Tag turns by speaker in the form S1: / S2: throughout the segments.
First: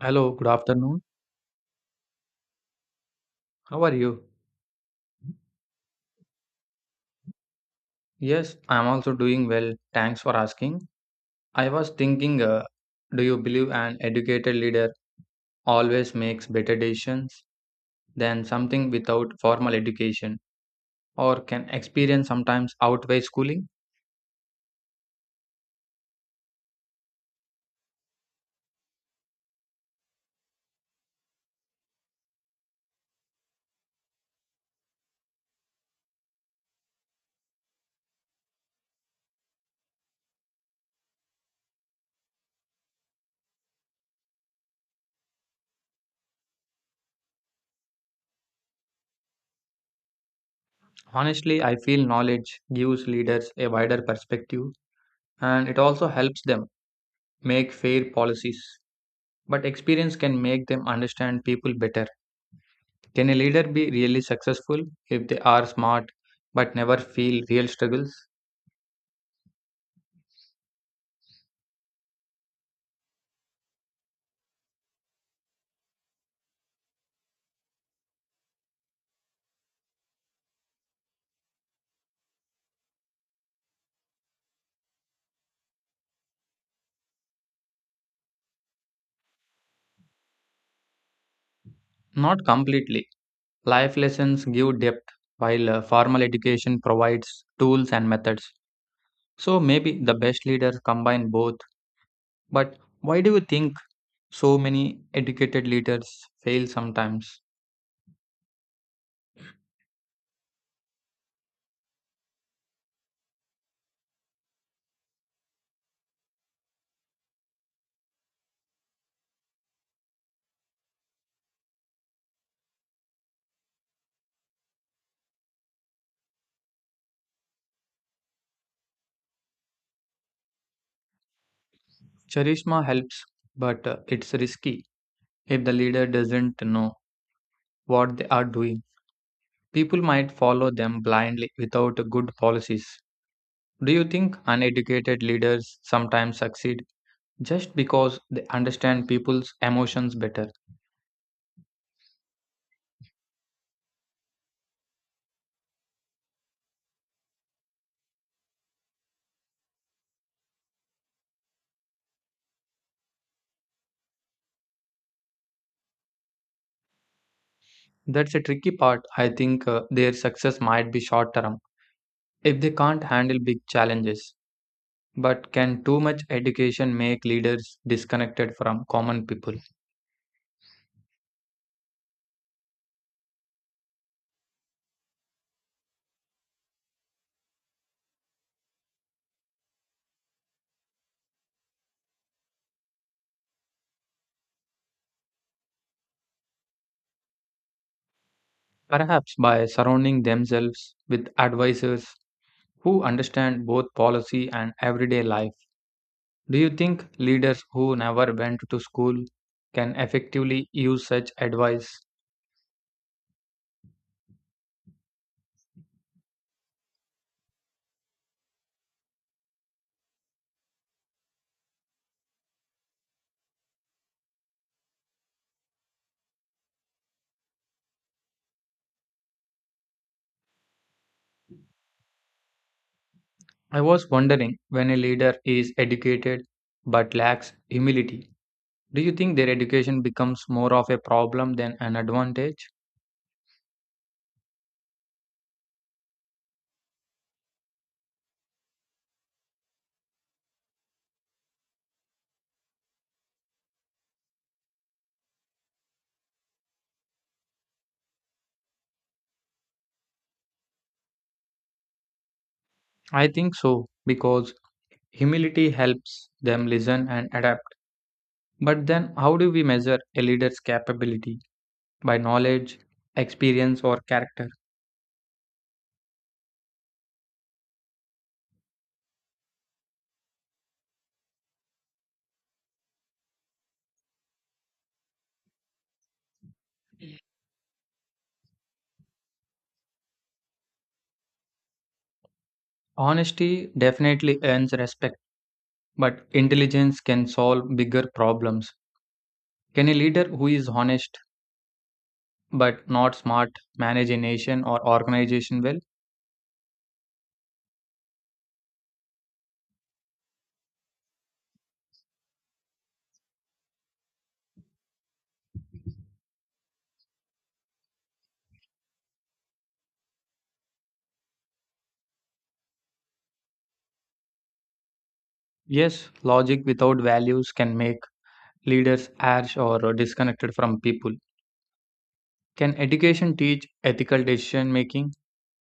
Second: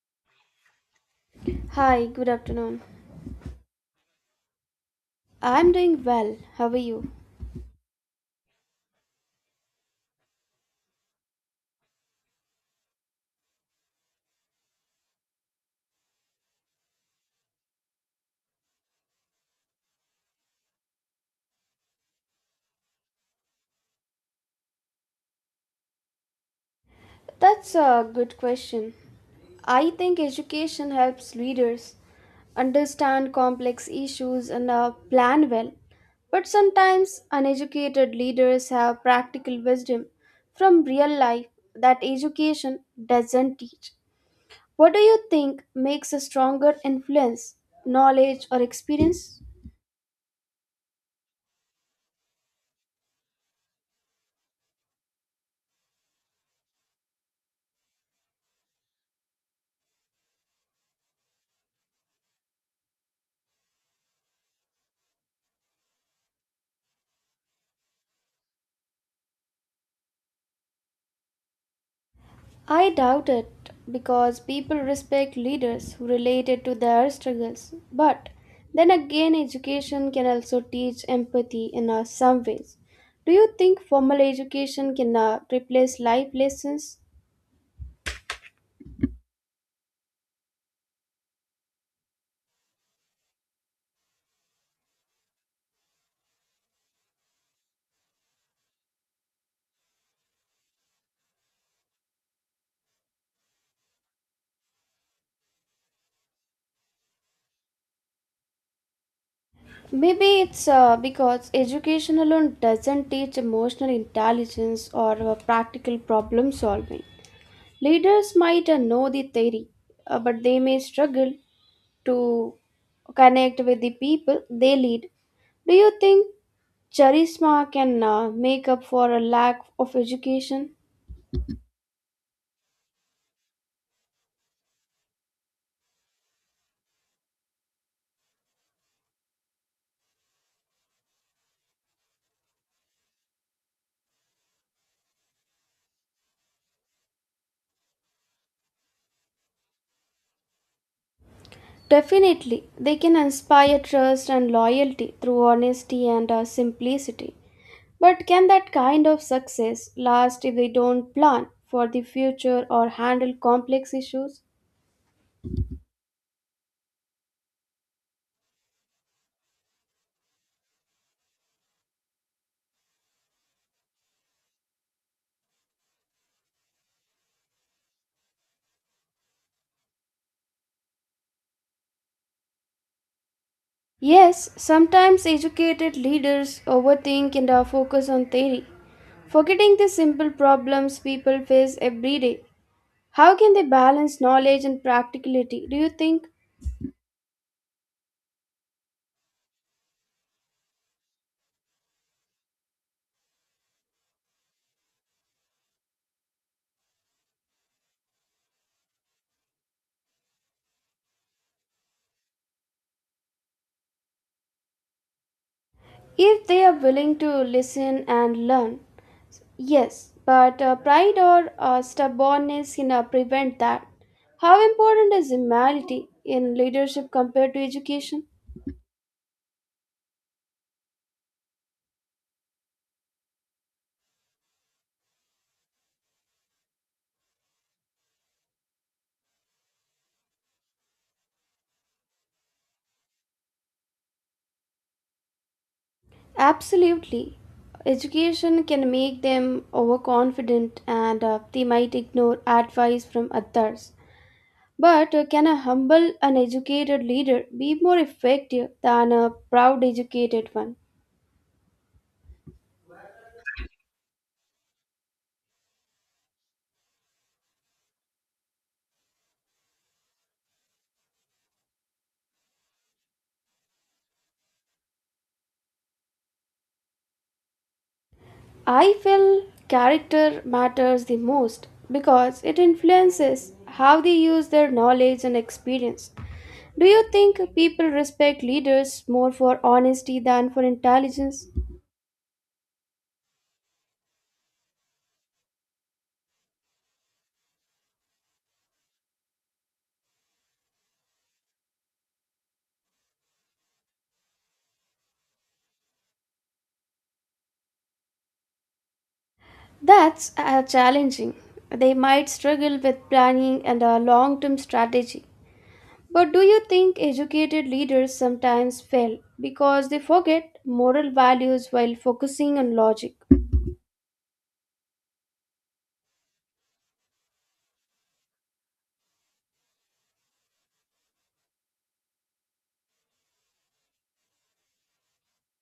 S1: Hello, good afternoon.
S2: Hi, good afternoon.
S1: How are you?
S2: I'm doing well. How are you?
S1: Yes, I'm also doing well. Thanks for asking. I was thinking, uh, do you believe an educated leader always makes better decisions than something without formal education, or can experience sometimes outweigh schooling?
S2: That's a good question. I think education helps leaders understand complex issues and plan well. But sometimes uneducated leaders have practical wisdom from real life that education doesn't teach. What do you think makes a stronger influence, knowledge, or experience?
S1: Honestly, I feel knowledge gives leaders a wider perspective and it also helps them make fair policies, but experience can make them understand people better. Can a leader be really successful if they are smart but never feel real struggles?
S2: I doubt it because people respect leaders who related to their struggles. But then again, education can also teach empathy in some ways. Do you think formal education can replace life lessons?
S1: Not completely. Life lessons give depth, while formal education provides tools and methods. So maybe the best leaders combine both. But why do you think so many educated leaders fail sometimes?
S2: Maybe it's because education alone doesn't teach emotional intelligence or practical problem solving. Leaders might know the theory, but they may struggle to connect with the people they lead. Do you think charisma can make up for a lack of education?
S1: Charisma helps, but it's risky if the leader doesn't know what they are doing. People might follow them blindly without good policies. Do you think uneducated leaders sometimes succeed just because they understand people's emotions better?
S2: Definitely, they can inspire trust and loyalty through honesty and simplicity. But can that kind of success last if they don't plan for the future or handle complex issues?
S1: That's a tricky part. I think their success might be short term if they can't handle big challenges. But can too much education make leaders disconnected from common people?
S2: Yes, sometimes educated leaders overthink and are focused on theory, forgetting the simple problems people face every day. How can they balance knowledge and practicality, do you think?
S1: Perhaps by surrounding themselves with advisors who understand both policy and everyday life. Do you think leaders who never went to school can effectively use such advice?
S2: If they are willing to listen and learn, yes, but pride or stubbornness can prevent that. How important is humility in leadership compared to education?
S1: I was wondering when a leader is educated but lacks humility, do you think their education becomes more of a problem than an advantage?
S2: Absolutely. Education can make them overconfident and they might ignore advice from others. But can a humble uneducated leader be more effective than a proud educated one?
S1: I think so, because humility helps them listen and adapt. But then, how do we measure a leader's capability? By knowledge, experience, or character?
S2: I feel character matters the most because it influences how they use their knowledge and experience. Do you think people respect leaders more for honesty than for intelligence?
S1: Honesty definitely earns respect, but intelligence can solve bigger problems. Can a leader who is honest but not smart manage a nation or organization well?
S2: That's challenging. They might struggle with planning and a long term strategy. But do you think educated leaders sometimes fail because they forget moral values while focusing on logic?
S1: Yes, logic without values can make leaders harsh or disconnected from people. Can education teach ethical decision making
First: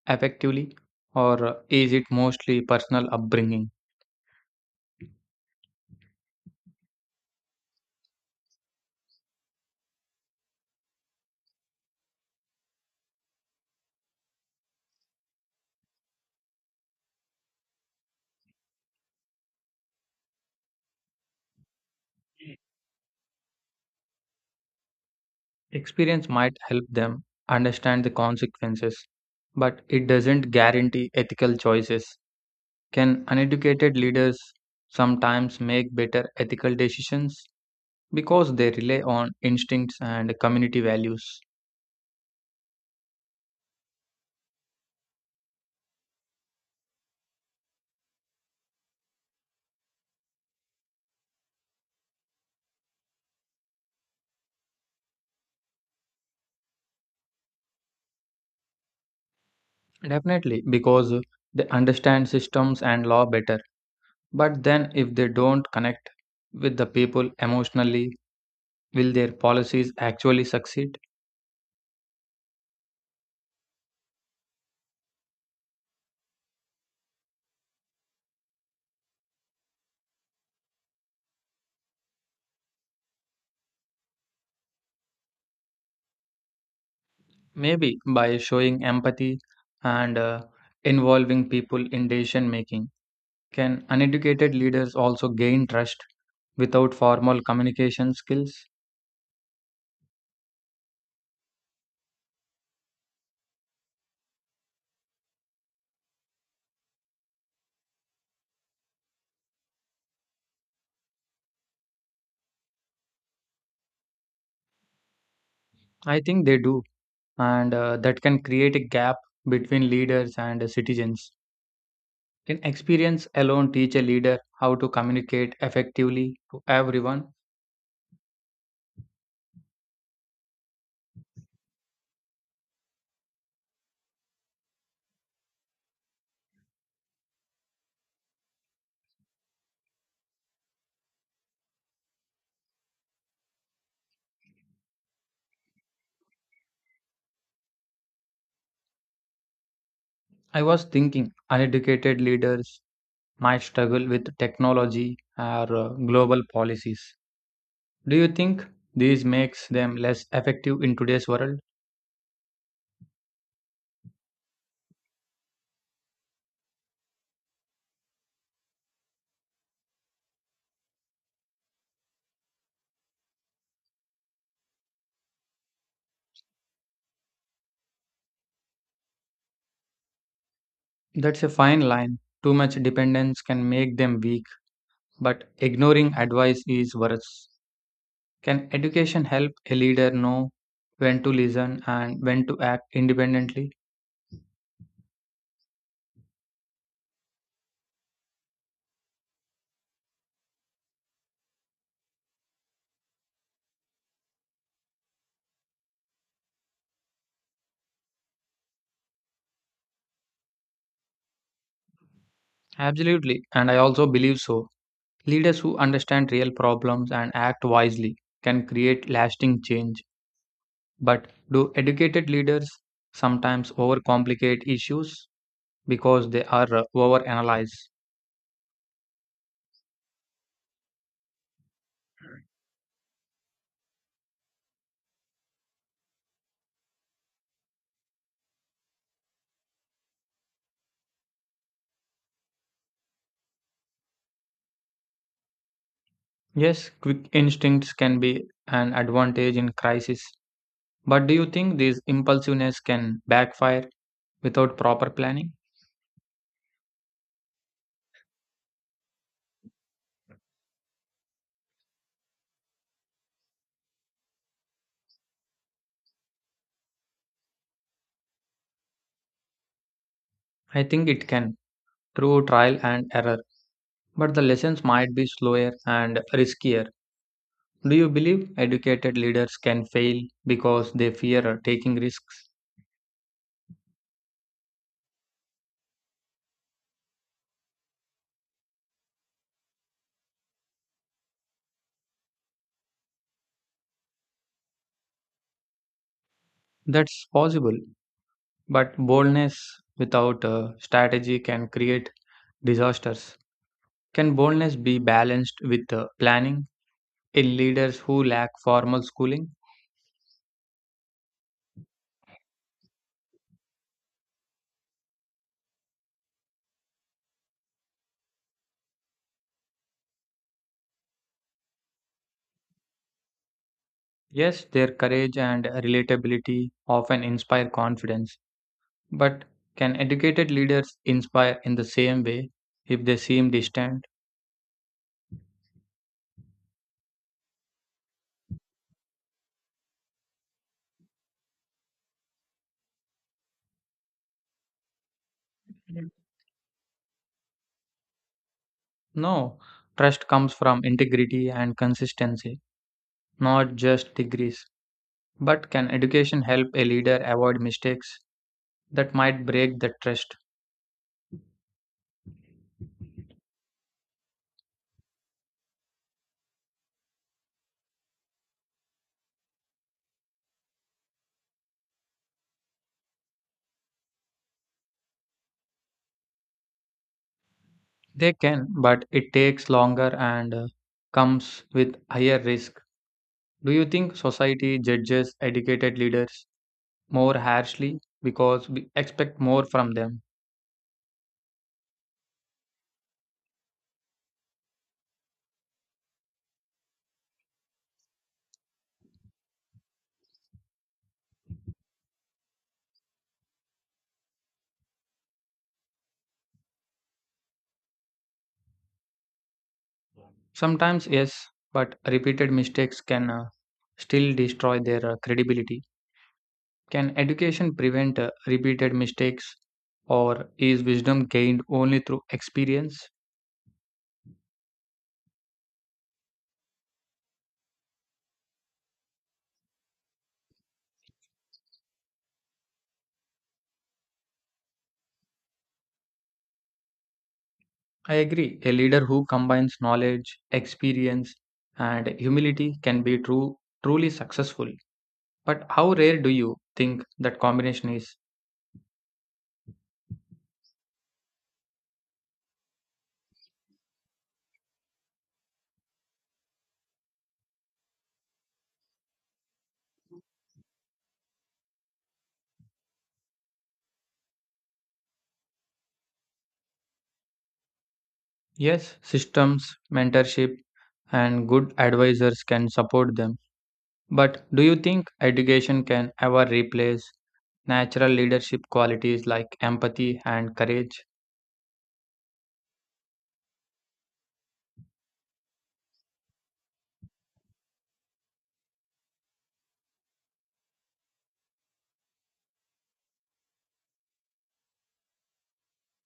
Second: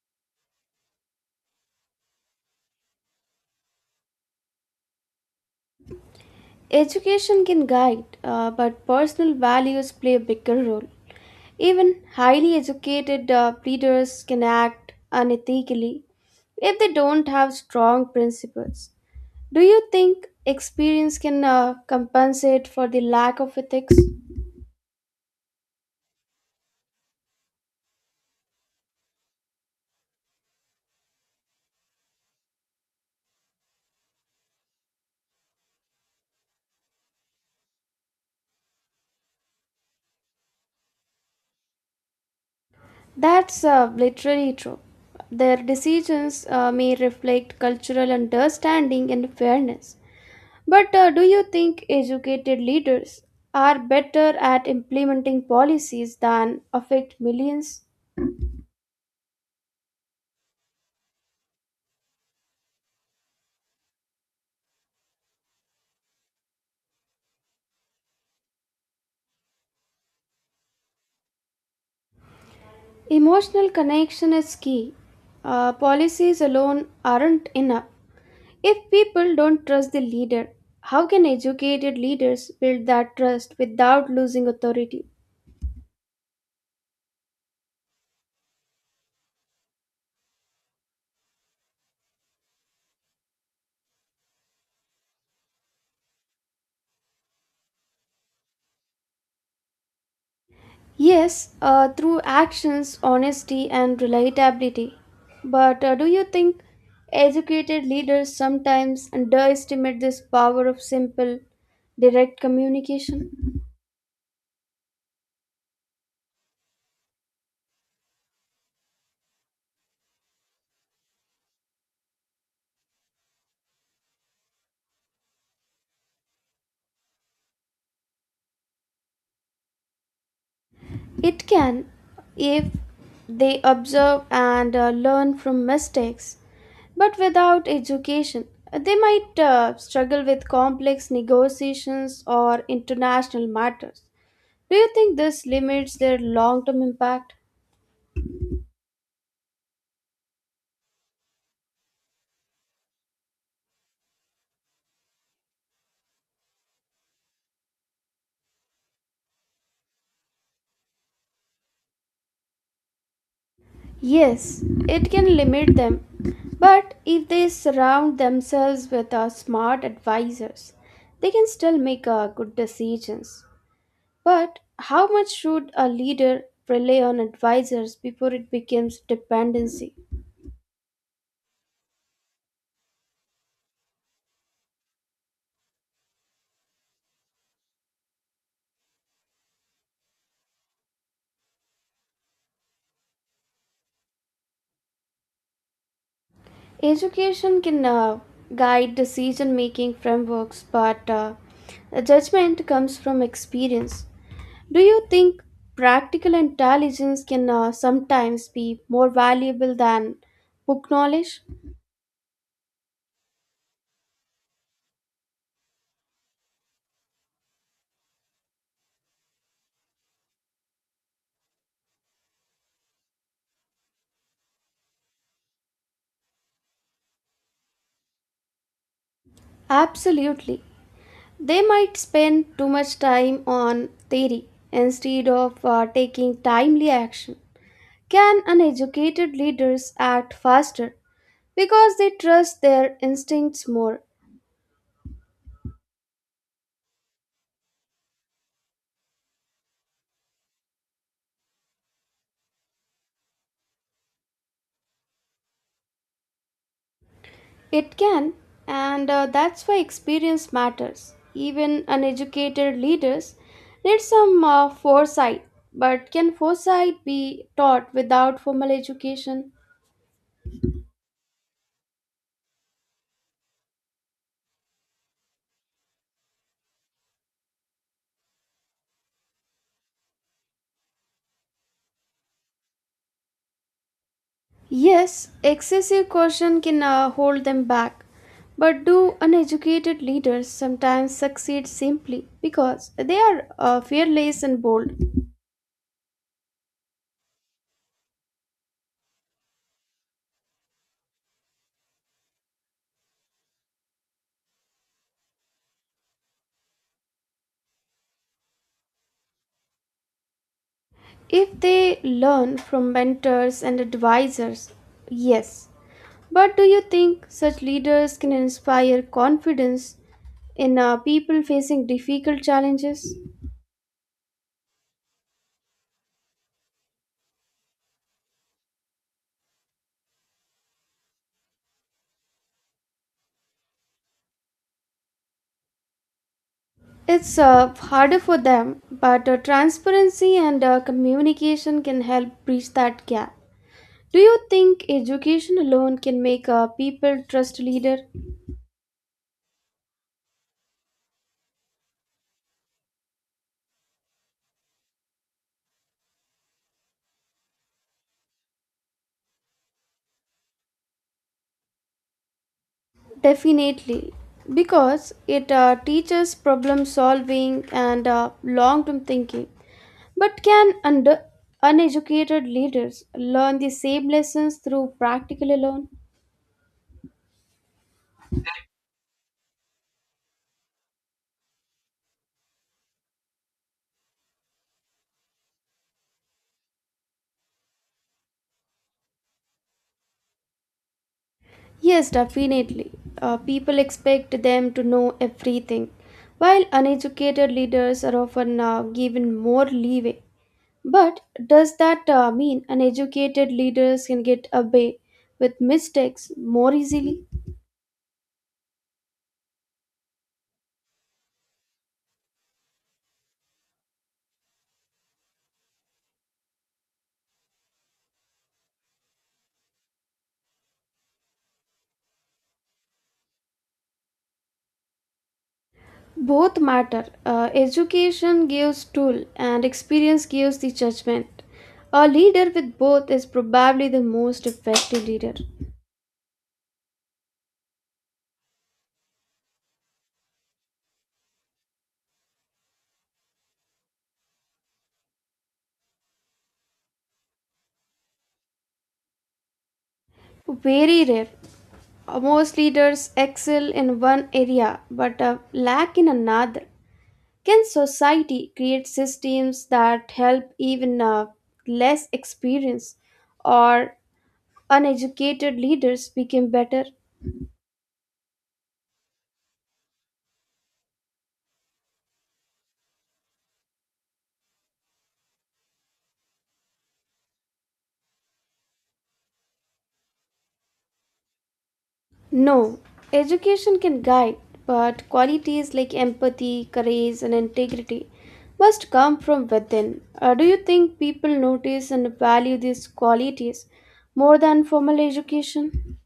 S1: effectively, or is it mostly personal upbringing?
S2: Education can guide, but personal values play a bigger role. Even highly educated leaders can act unethically if they don't have strong principles. Do you think experience can compensate for the lack of ethics?
S1: Experience might help them understand the consequences, but it doesn't guarantee ethical choices. Can uneducated leaders sometimes make better ethical decisions because they rely on instincts and community values?
S2: That's literally true. Their decisions may reflect cultural understanding and fairness. But do you think educated leaders are better at implementing policies than affect millions?
S1: Definitely, because they understand systems and law better. But then, if they don't connect with the people emotionally, will their policies actually succeed?
S2: Emotional connection is key. Policies alone aren't enough. If people don't trust the leader, how can educated leaders build that trust without losing authority?
S1: Maybe by showing empathy and involving people in decision making. Can uneducated leaders also gain trust without formal communication skills?
S2: Yes, through actions, honesty, and relatability. But do you think educated leaders sometimes underestimate this power of simple, direct communication?
S1: I think they do, and that can create a gap between leaders and citizens. Can experience alone teach a leader how to communicate effectively to everyone?
S2: It can, if they observe and learn from mistakes. But without education, they might struggle with complex negotiations or international matters. Do you think this limits their long term impact?
S1: I was thinking uneducated leaders might struggle with technology or global policies. Do you think this makes them less effective in today's world?
S2: Yes, it can limit them. But if they surround themselves with smart advisors, they can still make good decisions. But how much should a leader rely on advisors before it becomes dependency?
S1: That's a fine line. Too much dependence can make them weak, but ignoring advice is worse. Can education help a leader know when to listen and when to act independently?
S2: Education can guide decision making frameworks, but the judgment comes from experience. Do you think practical intelligence can sometimes be more valuable than book knowledge?
S1: Absolutely, and I also believe so. Leaders who understand real problems and act wisely can create lasting change. But do educated leaders sometimes overcomplicate issues because they are overanalyzed?
S2: Absolutely. They might spend too much time on theory instead of taking timely action. Can uneducated leaders act faster because they trust their instincts more?
S1: Yes, quick instincts can be an advantage in crisis. But do you think this impulsiveness can backfire without proper planning?
S2: It can, and that's why experience matters. Even uneducated leaders need some foresight, but can foresight be taught without formal education?
S1: I think it can, through trial and error. But the lessons might be slower and riskier. Do you believe educated leaders can fail because they fear taking risks?
S2: Yes, excessive caution can hold them back. But do uneducated leaders sometimes succeed simply because they are fearless and bold?
S1: That's possible, but boldness without a strategy can create disasters. Can boldness be balanced with planning in leaders who lack formal schooling?
S2: If they learn from mentors and advisors, yes. But do you think such leaders can inspire confidence in people facing difficult challenges?
S1: Yes, their courage and relatability often inspire confidence, but can educated leaders inspire in the same way if they seem distant?
S2: It's harder for them, but transparency and communication can help bridge that gap. Do you think education alone
S1: Mm.
S2: can make people trust leader?
S1: No, trust comes from integrity and consistency. Not just degrees, but can education help a leader avoid mistakes that might break the trust?
S2: Definitely, because it teaches problem solving and long term thinking. But can under uneducated leaders learn the same lessons through practical alone?
S1: They can, but it takes longer and comes with higher risk. Do you think society judges educated leaders more harshly because we expect more from them?
S2: Yes, definitely. People expect them to know everything, while uneducated leaders are often given more leeway. But does that mean uneducated leaders can get away with mistakes more easily?
S1: Sometimes, yes, but repeated mistakes can still destroy their credibility. Can education prevent repeated mistakes, or is wisdom gained only through experience?
S2: Both matter. Education gives tool and experience gives the judgment. A leader with both is probably the most effective leader.
S1: I agree. A leader who combines knowledge, experience, and humility can be truly successful. But how rare do you think that combination is?
S2: Very rare. Most leaders excel in one area but lack in another. Can society create systems that help even less experienced or uneducated leaders become better?
S1: Yes, systems, mentorship, and good advisors can support them. But do you think education can ever replace natural leadership qualities like empathy and courage?
S2: No, education can guide, but qualities like empathy, courage, and integrity must come from within. Do you think people notice and value these qualities more than formal education?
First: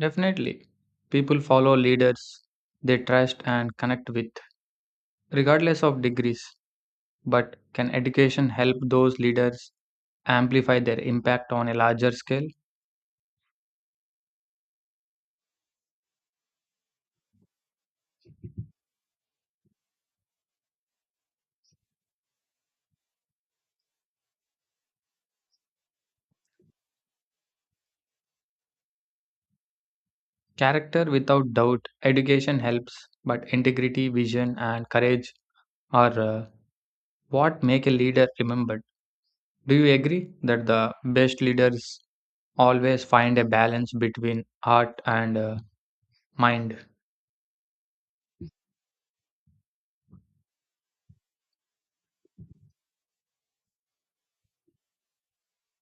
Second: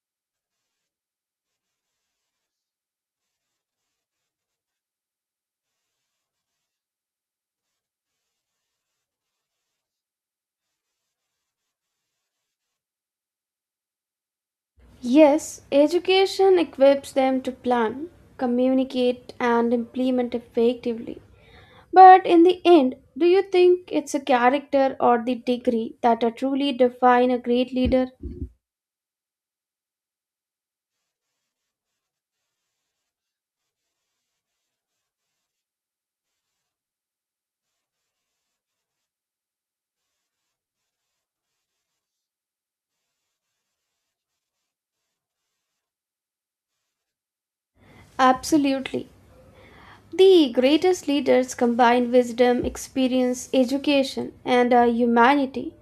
S1: Definitely. People follow leaders they trust and connect with, regardless of degrees. But can education help those leaders amplify their impact on a larger scale?
S2: Yes, education equips them to plan, communicate, and implement effectively. But in the end, do you think it's a character or the degree that are truly define a great leader?
S1: Character, without doubt, education helps, but integrity, vision, and courage are what make a leader remembered. Do you agree that the best leaders always find a balance between heart and mind?
S2: Absolutely. The greatest leaders combine wisdom, experience, education, and humanity.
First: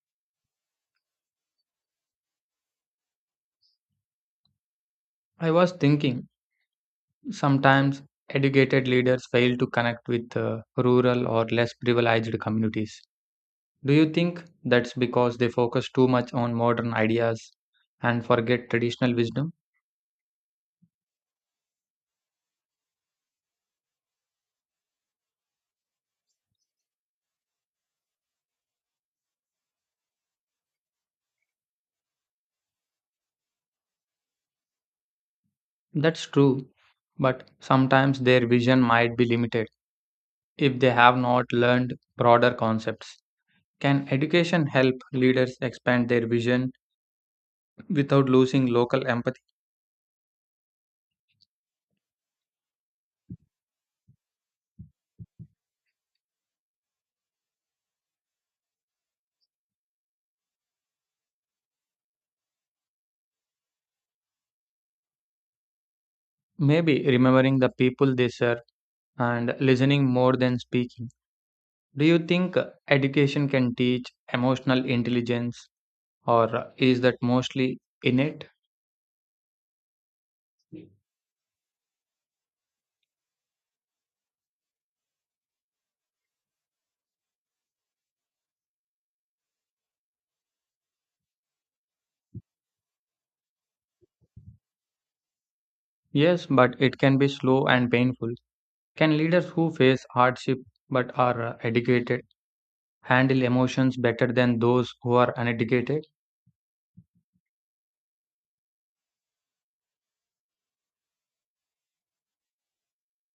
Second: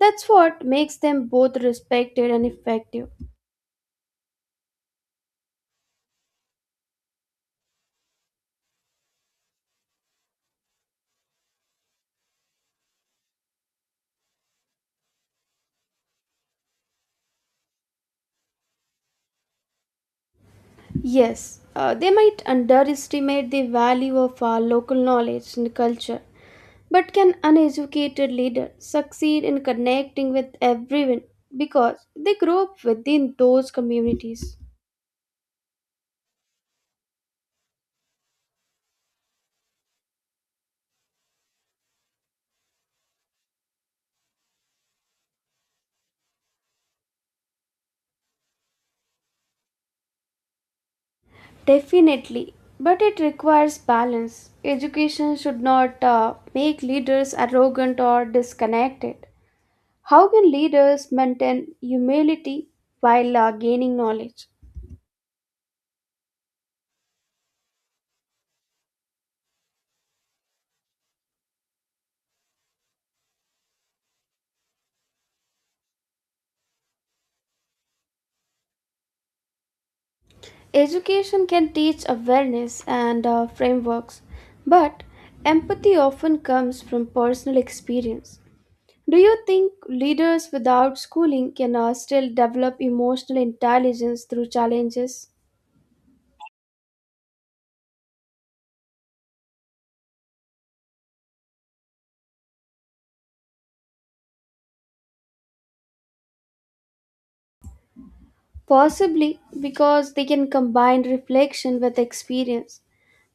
S2: That's what makes them both respected and effective.
S1: I was thinking sometimes educated leaders fail to connect with rural or less privileged communities. Do you think that's because they focus too much on modern ideas and forget traditional wisdom?
S2: Yes, they might underestimate the value of our local knowledge and culture, but can uneducated leader succeed in connecting with everyone because they grew up within those communities?
S1: That's true, but sometimes their vision might be limited if they have not learned broader concepts. Can education help leaders expand their vision without losing local empathy?
S2: Definitely, but it requires balance. Education should not make leaders arrogant or disconnected. How can leaders maintain humility while gaining knowledge?
S1: Maybe remembering the people they serve and listening more than speaking. Do you think education can teach emotional intelligence or is that mostly innate?
S2: Education can teach awareness and frameworks, but empathy often comes from personal experience. Do you think leaders without schooling can still develop emotional intelligence through challenges?
S1: Yes, but it can be slow and painful. Can leaders who face hardship but are educated handle emotions better than those who are uneducated?
S2: Possibly because they can combine reflection with experience.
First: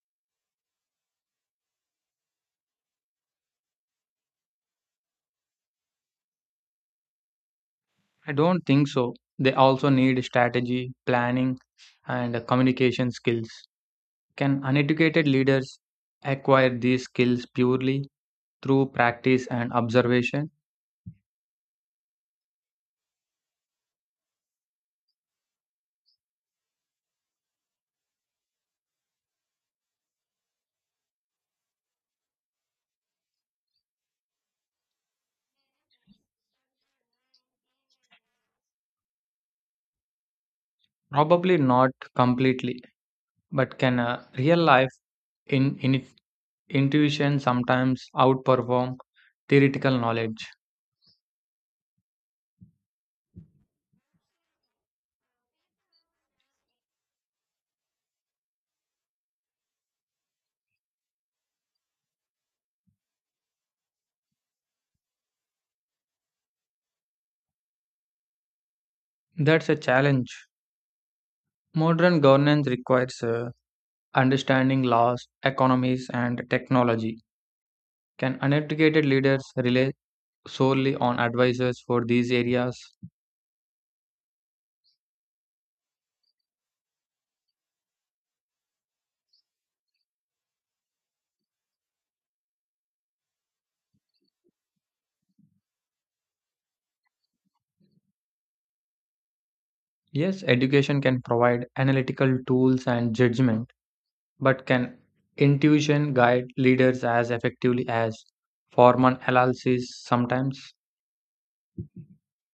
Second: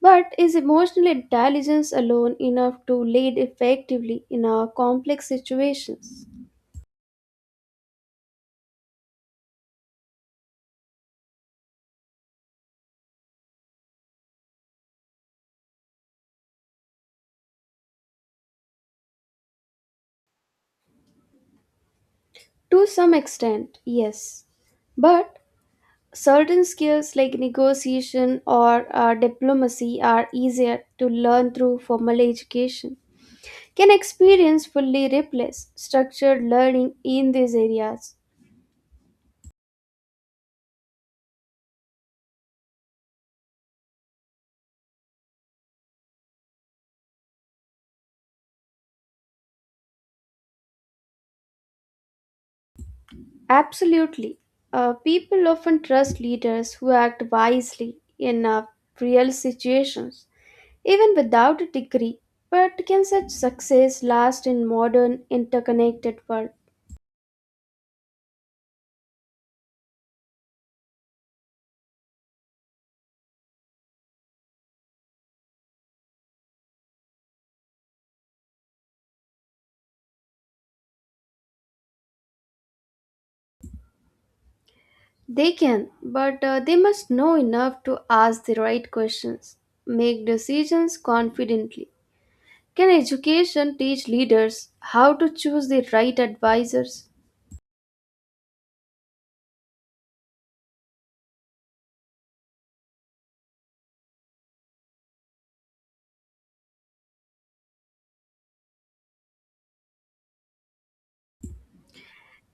S2: But is emotional intelligence alone enough to lead effectively in our complex situations?
S1: I don't think so. They also need strategy, planning, and communication skills. Can uneducated leaders acquire these skills purely through practice and observation?
S2: To some extent, yes. But certain skills like negotiation or diplomacy are easier to learn through formal education. Can experience fully replace structured learning in these areas?
S1: Probably not completely, but can real life in Intuition sometimes outperform theoretical knowledge.
S2: Absolutely. People often trust leaders who act wisely in real situations, even without a degree. But can such success last in modern interconnected world?
S1: That's a challenge. Modern governance requires understanding laws, economies, and technology. Can uneducated leaders rely solely on advisors for these areas?
S2: They can, but they must know enough to ask the right questions, make decisions confidently. Can education teach leaders how to choose the right advisors?
S1: Yes, education can provide analytical tools and judgment, but can intuition guide leaders as effectively as formal analysis sometimes?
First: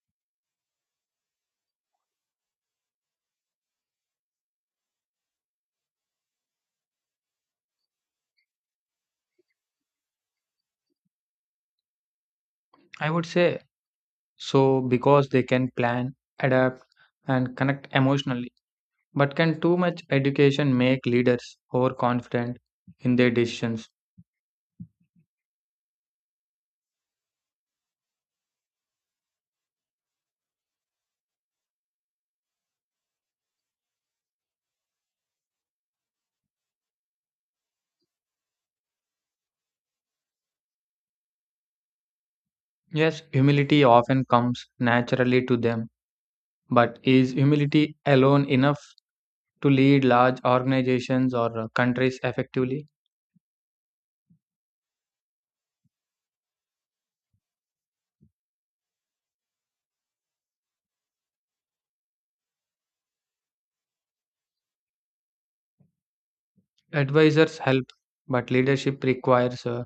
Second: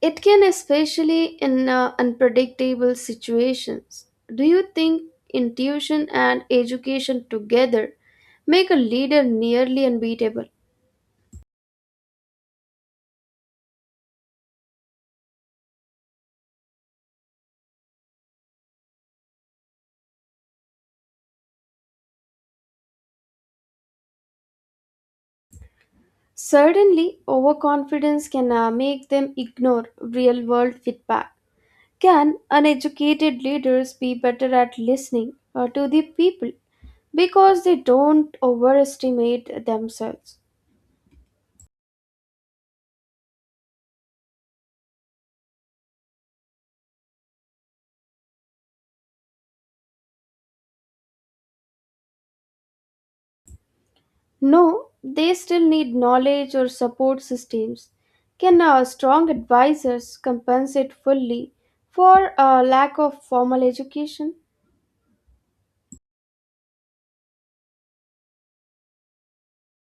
S2: It can, especially in unpredictable situations. Do you think intuition and education together make a leader nearly unbeatable?
S1: I would say so, because they can plan, adapt, and connect emotionally. But can too much education make leaders overconfident in their decisions?
S2: Certainly, overconfidence can make them ignore real world feedback. Can uneducated leaders be better at listening to the people because they don't overestimate themselves?
S1: Yes, humility often comes naturally to them, but is humility alone enough to lead large organizations or countries effectively?
S2: No, they still need knowledge or support systems. Can strong advisors compensate fully for a lack of formal education?
S1: Advisors help, but leadership requires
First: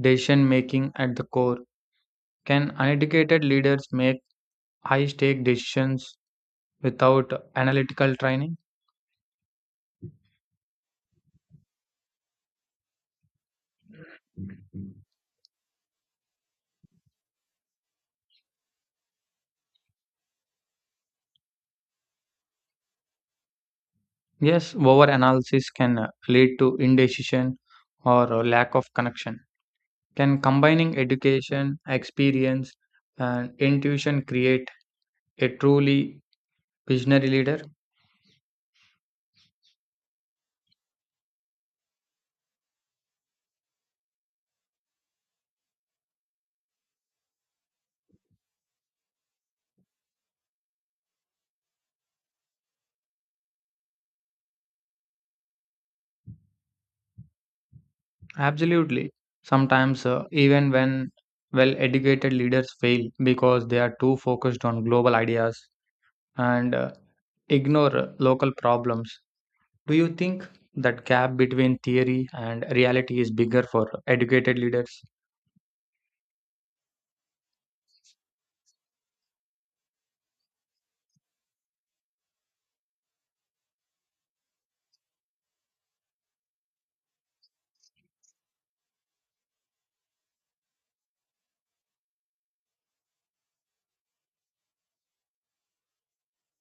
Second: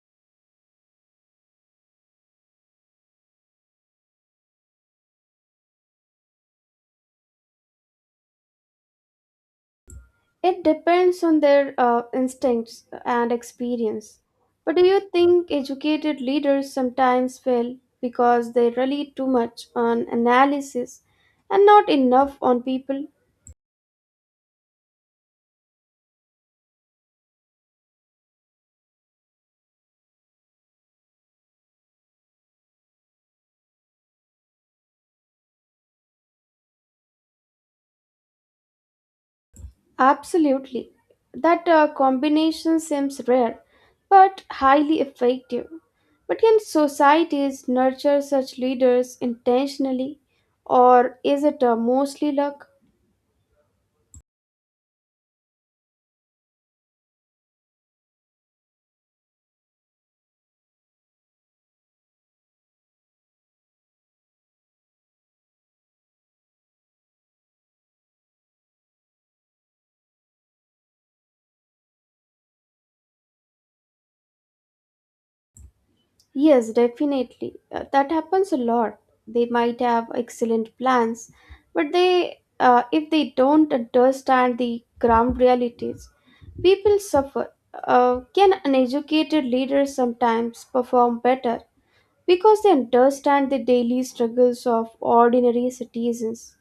S1: decision making at the core. Can uneducated leaders make high stake decisions without analytical training?
S2: It depends on their instincts and experience. But do you think educated leaders sometimes fail because they rely too much on analysis and not enough on people?
S1: Yes, overanalysis can lead to indecision or lack of connection. Can combining education, experience, and intuition create a truly visionary leader?
S2: Absolutely. That combination seems rare, but highly effective. But can societies nurture such leaders intentionally, or is it mostly luck?
S1: Absolutely. Sometimes, even when well educated leaders fail because they are too focused on global ideas and ignore local problems. Do you think that gap between theory and reality is bigger for educated leaders?
S2: Yes, definitely. That happens a lot. They might have excellent plans, but if they don't understand the ground realities, people suffer. Can an educated leader sometimes perform better? Because they understand the daily struggles of ordinary citizens.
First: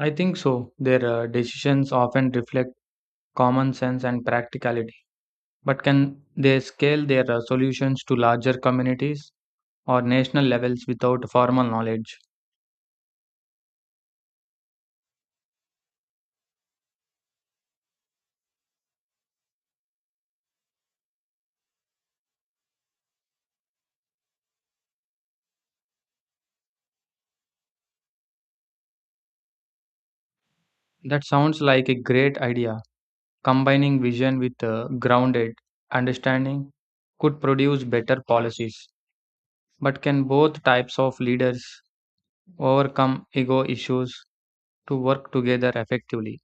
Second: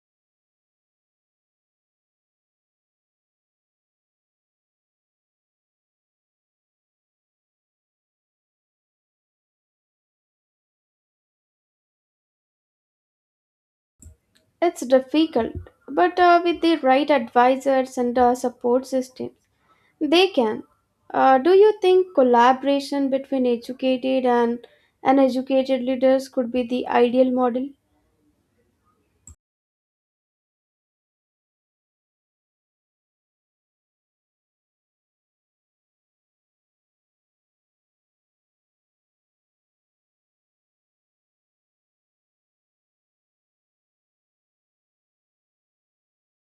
S1: I think so. Their decisions often reflect common sense and practicality. But can they scale their solutions to larger communities or national levels without formal knowledge?
S2: It's difficult, but with the right advisors and support system, they can. Do you think collaboration between educated and uneducated leaders could be the ideal model?
S1: That sounds like a great idea. Combining vision with grounded understanding could produce better policies. But can both types of leaders overcome ego issues to work together effectively?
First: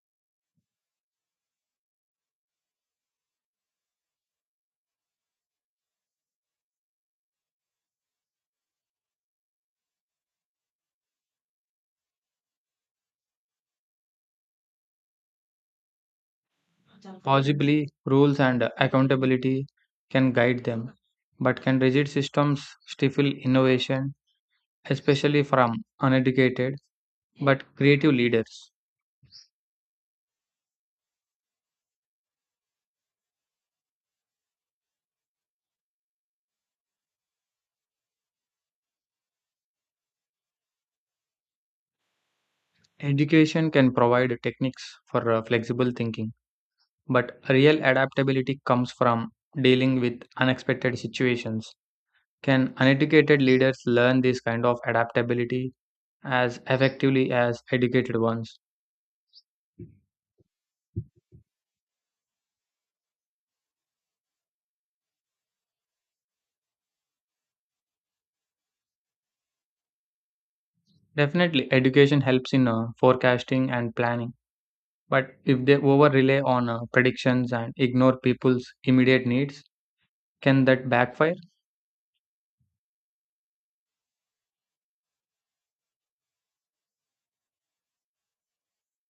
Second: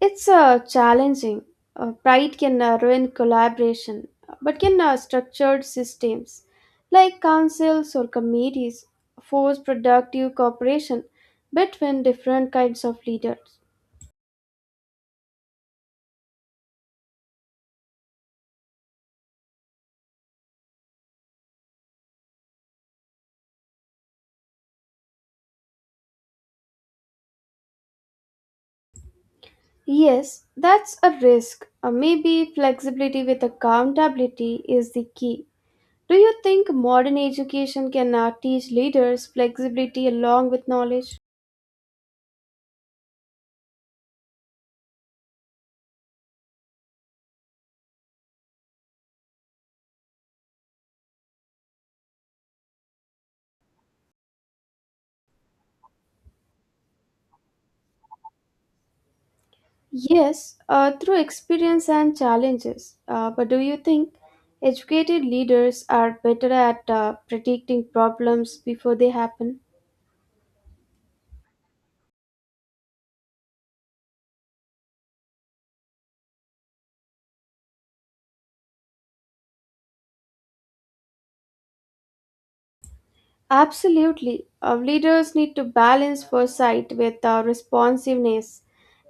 S2: It's challenging. Pride can ruin collaboration, but can structured systems like councils or committees force productive cooperation between different kinds of leaders.
S1: Possibly rules and accountability can guide them, but can rigid systems stifle innovation, especially from uneducated but creative leaders?
S2: Yes, that's a risk. Maybe flexibility with accountability is the key. Do you think modern education can teach leaders flexibility along with knowledge?
S1: Education can provide techniques for flexible thinking, but real adaptability comes from dealing with unexpected situations. Can uneducated leaders learn this kind of adaptability as effectively as educated ones?
S2: Yes, through experience and challenges. But do you think educated leaders are better at predicting problems before they happen?
S1: Definitely, education helps in forecasting and planning. But if they over rely on predictions and ignore people's immediate needs, can that backfire?
S2: Absolutely. Leaders need to balance foresight with responsiveness.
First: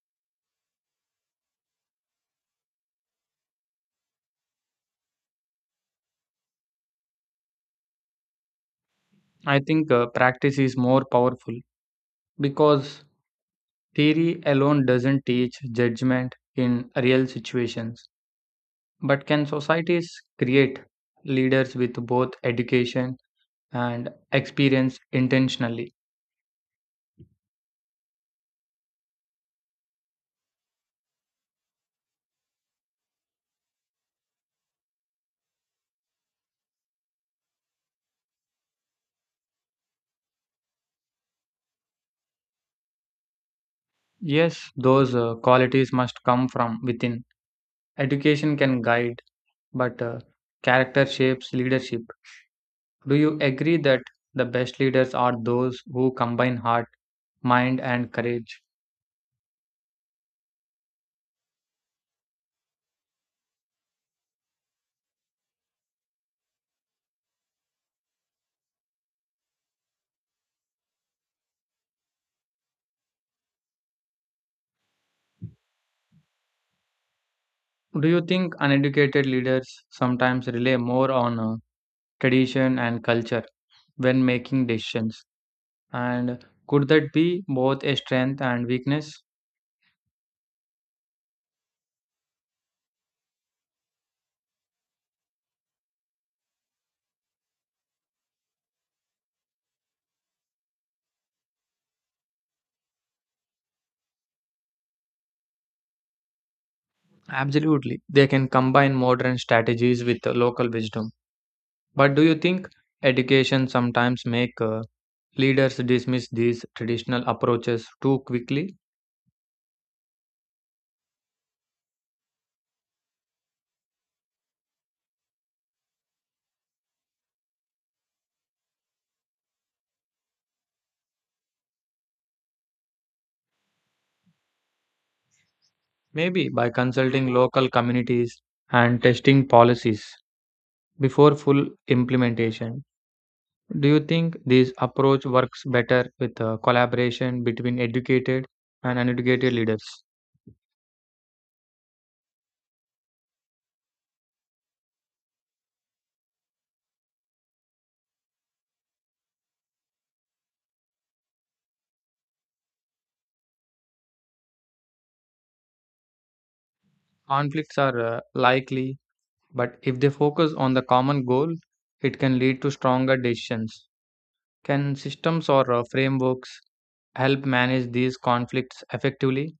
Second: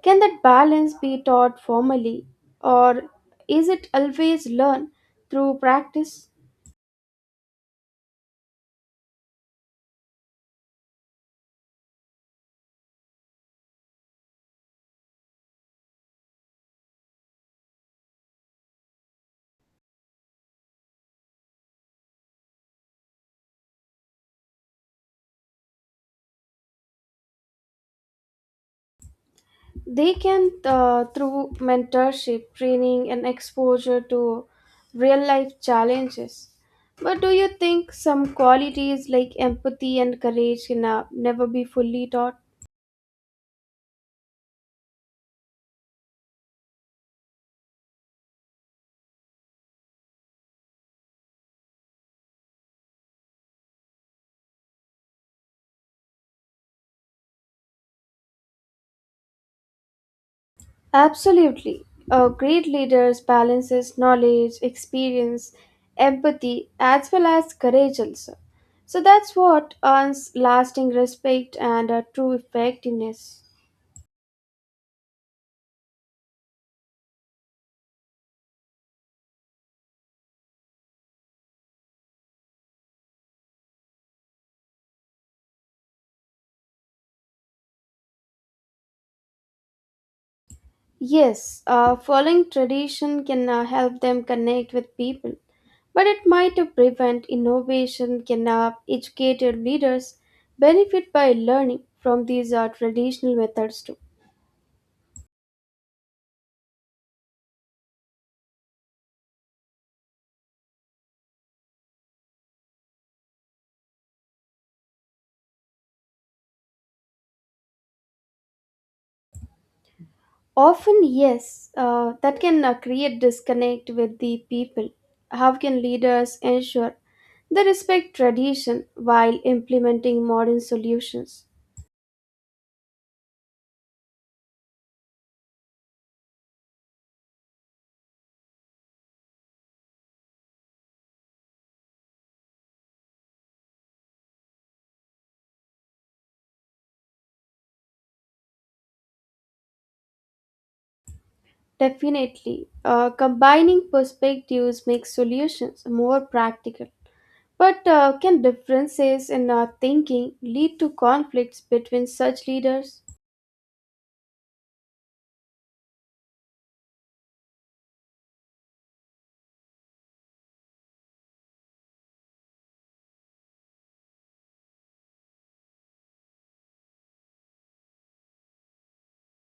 S2: Can that balance be taught formally, or is it always learned through practice?
S1: I think practice is more powerful because theory alone doesn't teach judgment in real situations. But can societies create leaders with both education and experience intentionally?
S2: They can, through mentorship, training, and exposure to real life challenges. But do you think some qualities like empathy and courage can never be fully taught?
S1: Yes, those qualities must come from within. Education can guide, but character shapes leadership. Do you agree that the best leaders are those who combine heart, mind, and courage?
S2: Absolutely. A great leader balances knowledge, experience, empathy, as well as courage also. So that's what earns lasting respect and true effectiveness.
S1: Do you think uneducated leaders sometimes rely more on tradition and culture when making decisions? And could that be both a strength and weakness?
S2: Yes, following tradition can help them connect with people, but it might prevent innovation. Can educated leaders benefit by learning from these traditional methods too?
S1: Absolutely. They can combine modern strategies with local wisdom. But do you think education sometimes make leaders dismiss these traditional approaches too quickly?
S2: Often, yes, that can create disconnect with the people. How can leaders ensure they respect tradition while implementing modern solutions?
S1: Maybe by consulting local communities and testing policies before full implementation. Do you think this approach works better with collaboration between educated and uneducated leaders?
S2: Definitely, combining perspectives makes solutions more practical. But can differences in our thinking lead to conflicts between such leaders?
S1: Conflicts are likely, but if they focus on the common goal, it can lead to stronger decisions. Can systems or frameworks help manage these conflicts effectively?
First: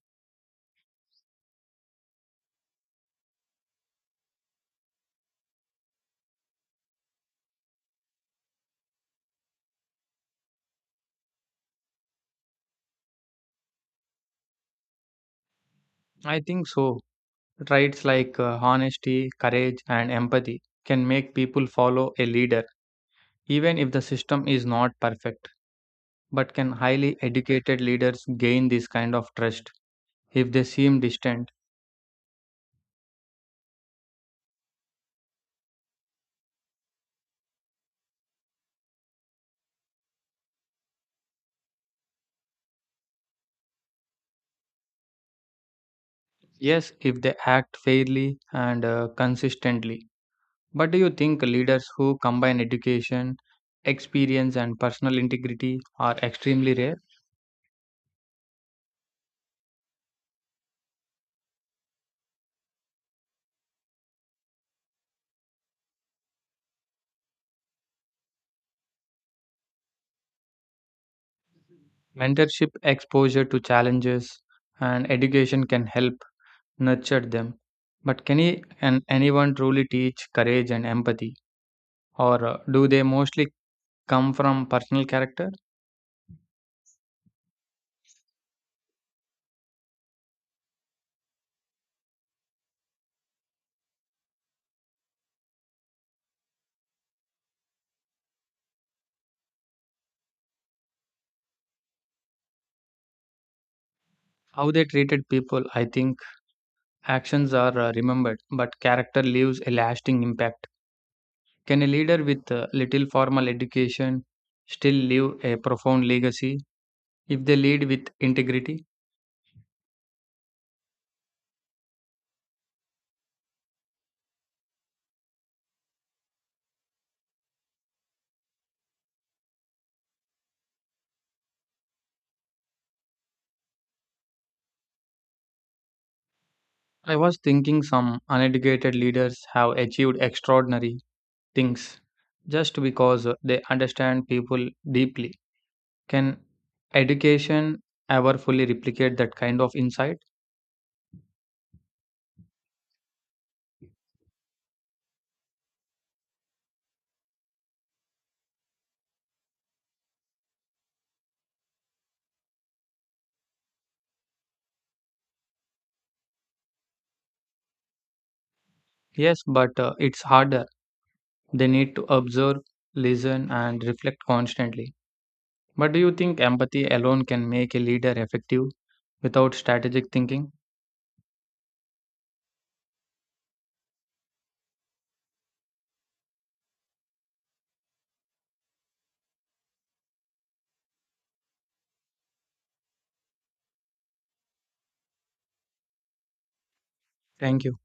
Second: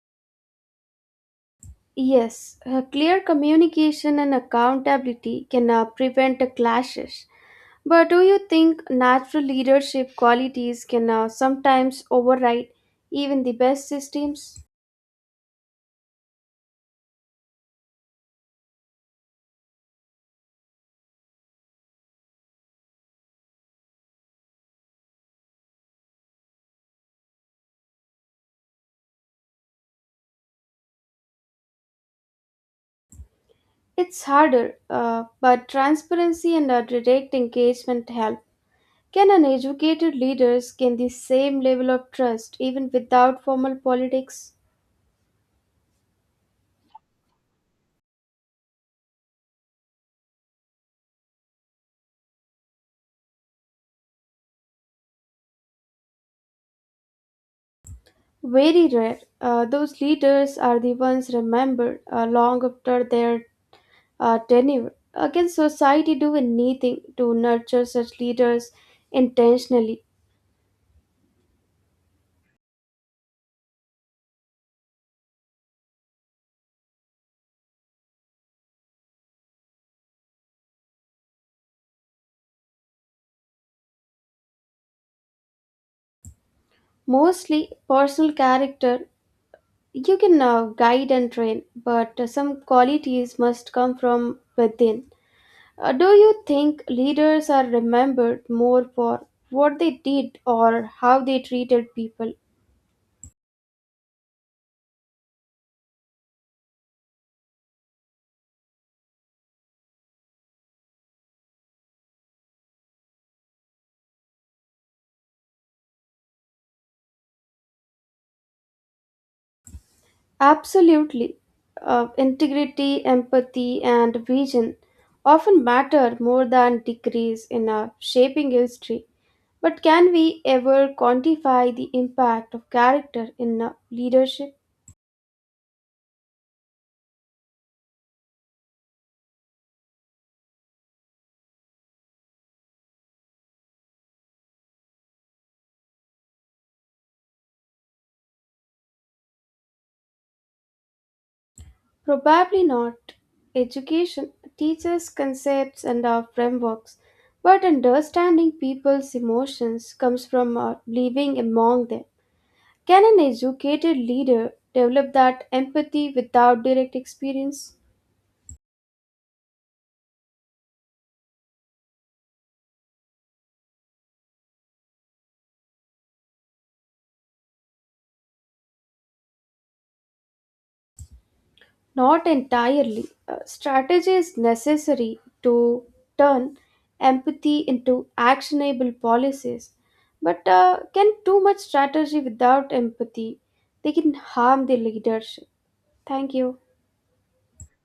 S2: Yes, clear communication and accountability can prevent a clashes. But do you think natural leadership qualities can sometimes override even the best systems?
S1: I think so. Traits like honesty, courage, and empathy can make people follow a leader, even if the system is not perfect. But can highly educated leaders gain this kind of trust if they seem distant?
S2: It's harder, but transparency and direct engagement help. Can an educated leader gain the same level of trust even without formal politics?
S1: Yes, if they act fairly and consistently. But do you think leaders who combine education, experience, and personal integrity are extremely rare?
S2: Very rare. Those leaders are the ones remembered long after their tenure. Can society do anything to nurture such leaders intentionally?
S1: Mentorship exposure to challenges and education can help nurtured them. But can anyone truly teach courage and empathy? Or do they mostly come from personal character?
S2: Mostly personal character you can guide and train, but some qualities must come from within. Do you think leaders are remembered more for what they did or how they treated people?
S1: How they treated people, I think actions are remembered, but character leaves a lasting impact. Can a leader with little formal education still leave a profound legacy if they lead with integrity?
S2: Absolutely. Integrity, empathy, and vision often matter more than degrees in a shaping history. But can we ever quantify the impact of character in leadership?
S1: I was thinking some uneducated leaders have achieved extraordinary things just because they understand people deeply. Can education ever fully replicate that kind of insight?
S2: Probably not. Education teaches concepts and frameworks, but understanding people's emotions comes from living among them. Can an educated leader develop that empathy without direct experience?
S1: Yes, but it's harder. They need to observe, listen, and reflect constantly. But do you think empathy alone can make a leader effective without strategic thinking?
S2: Not entirely. Strategy is necessary to turn empathy into actionable policies. But can too much strategy without empathy? They can harm the leadership. Thank you.
S1: Thank you.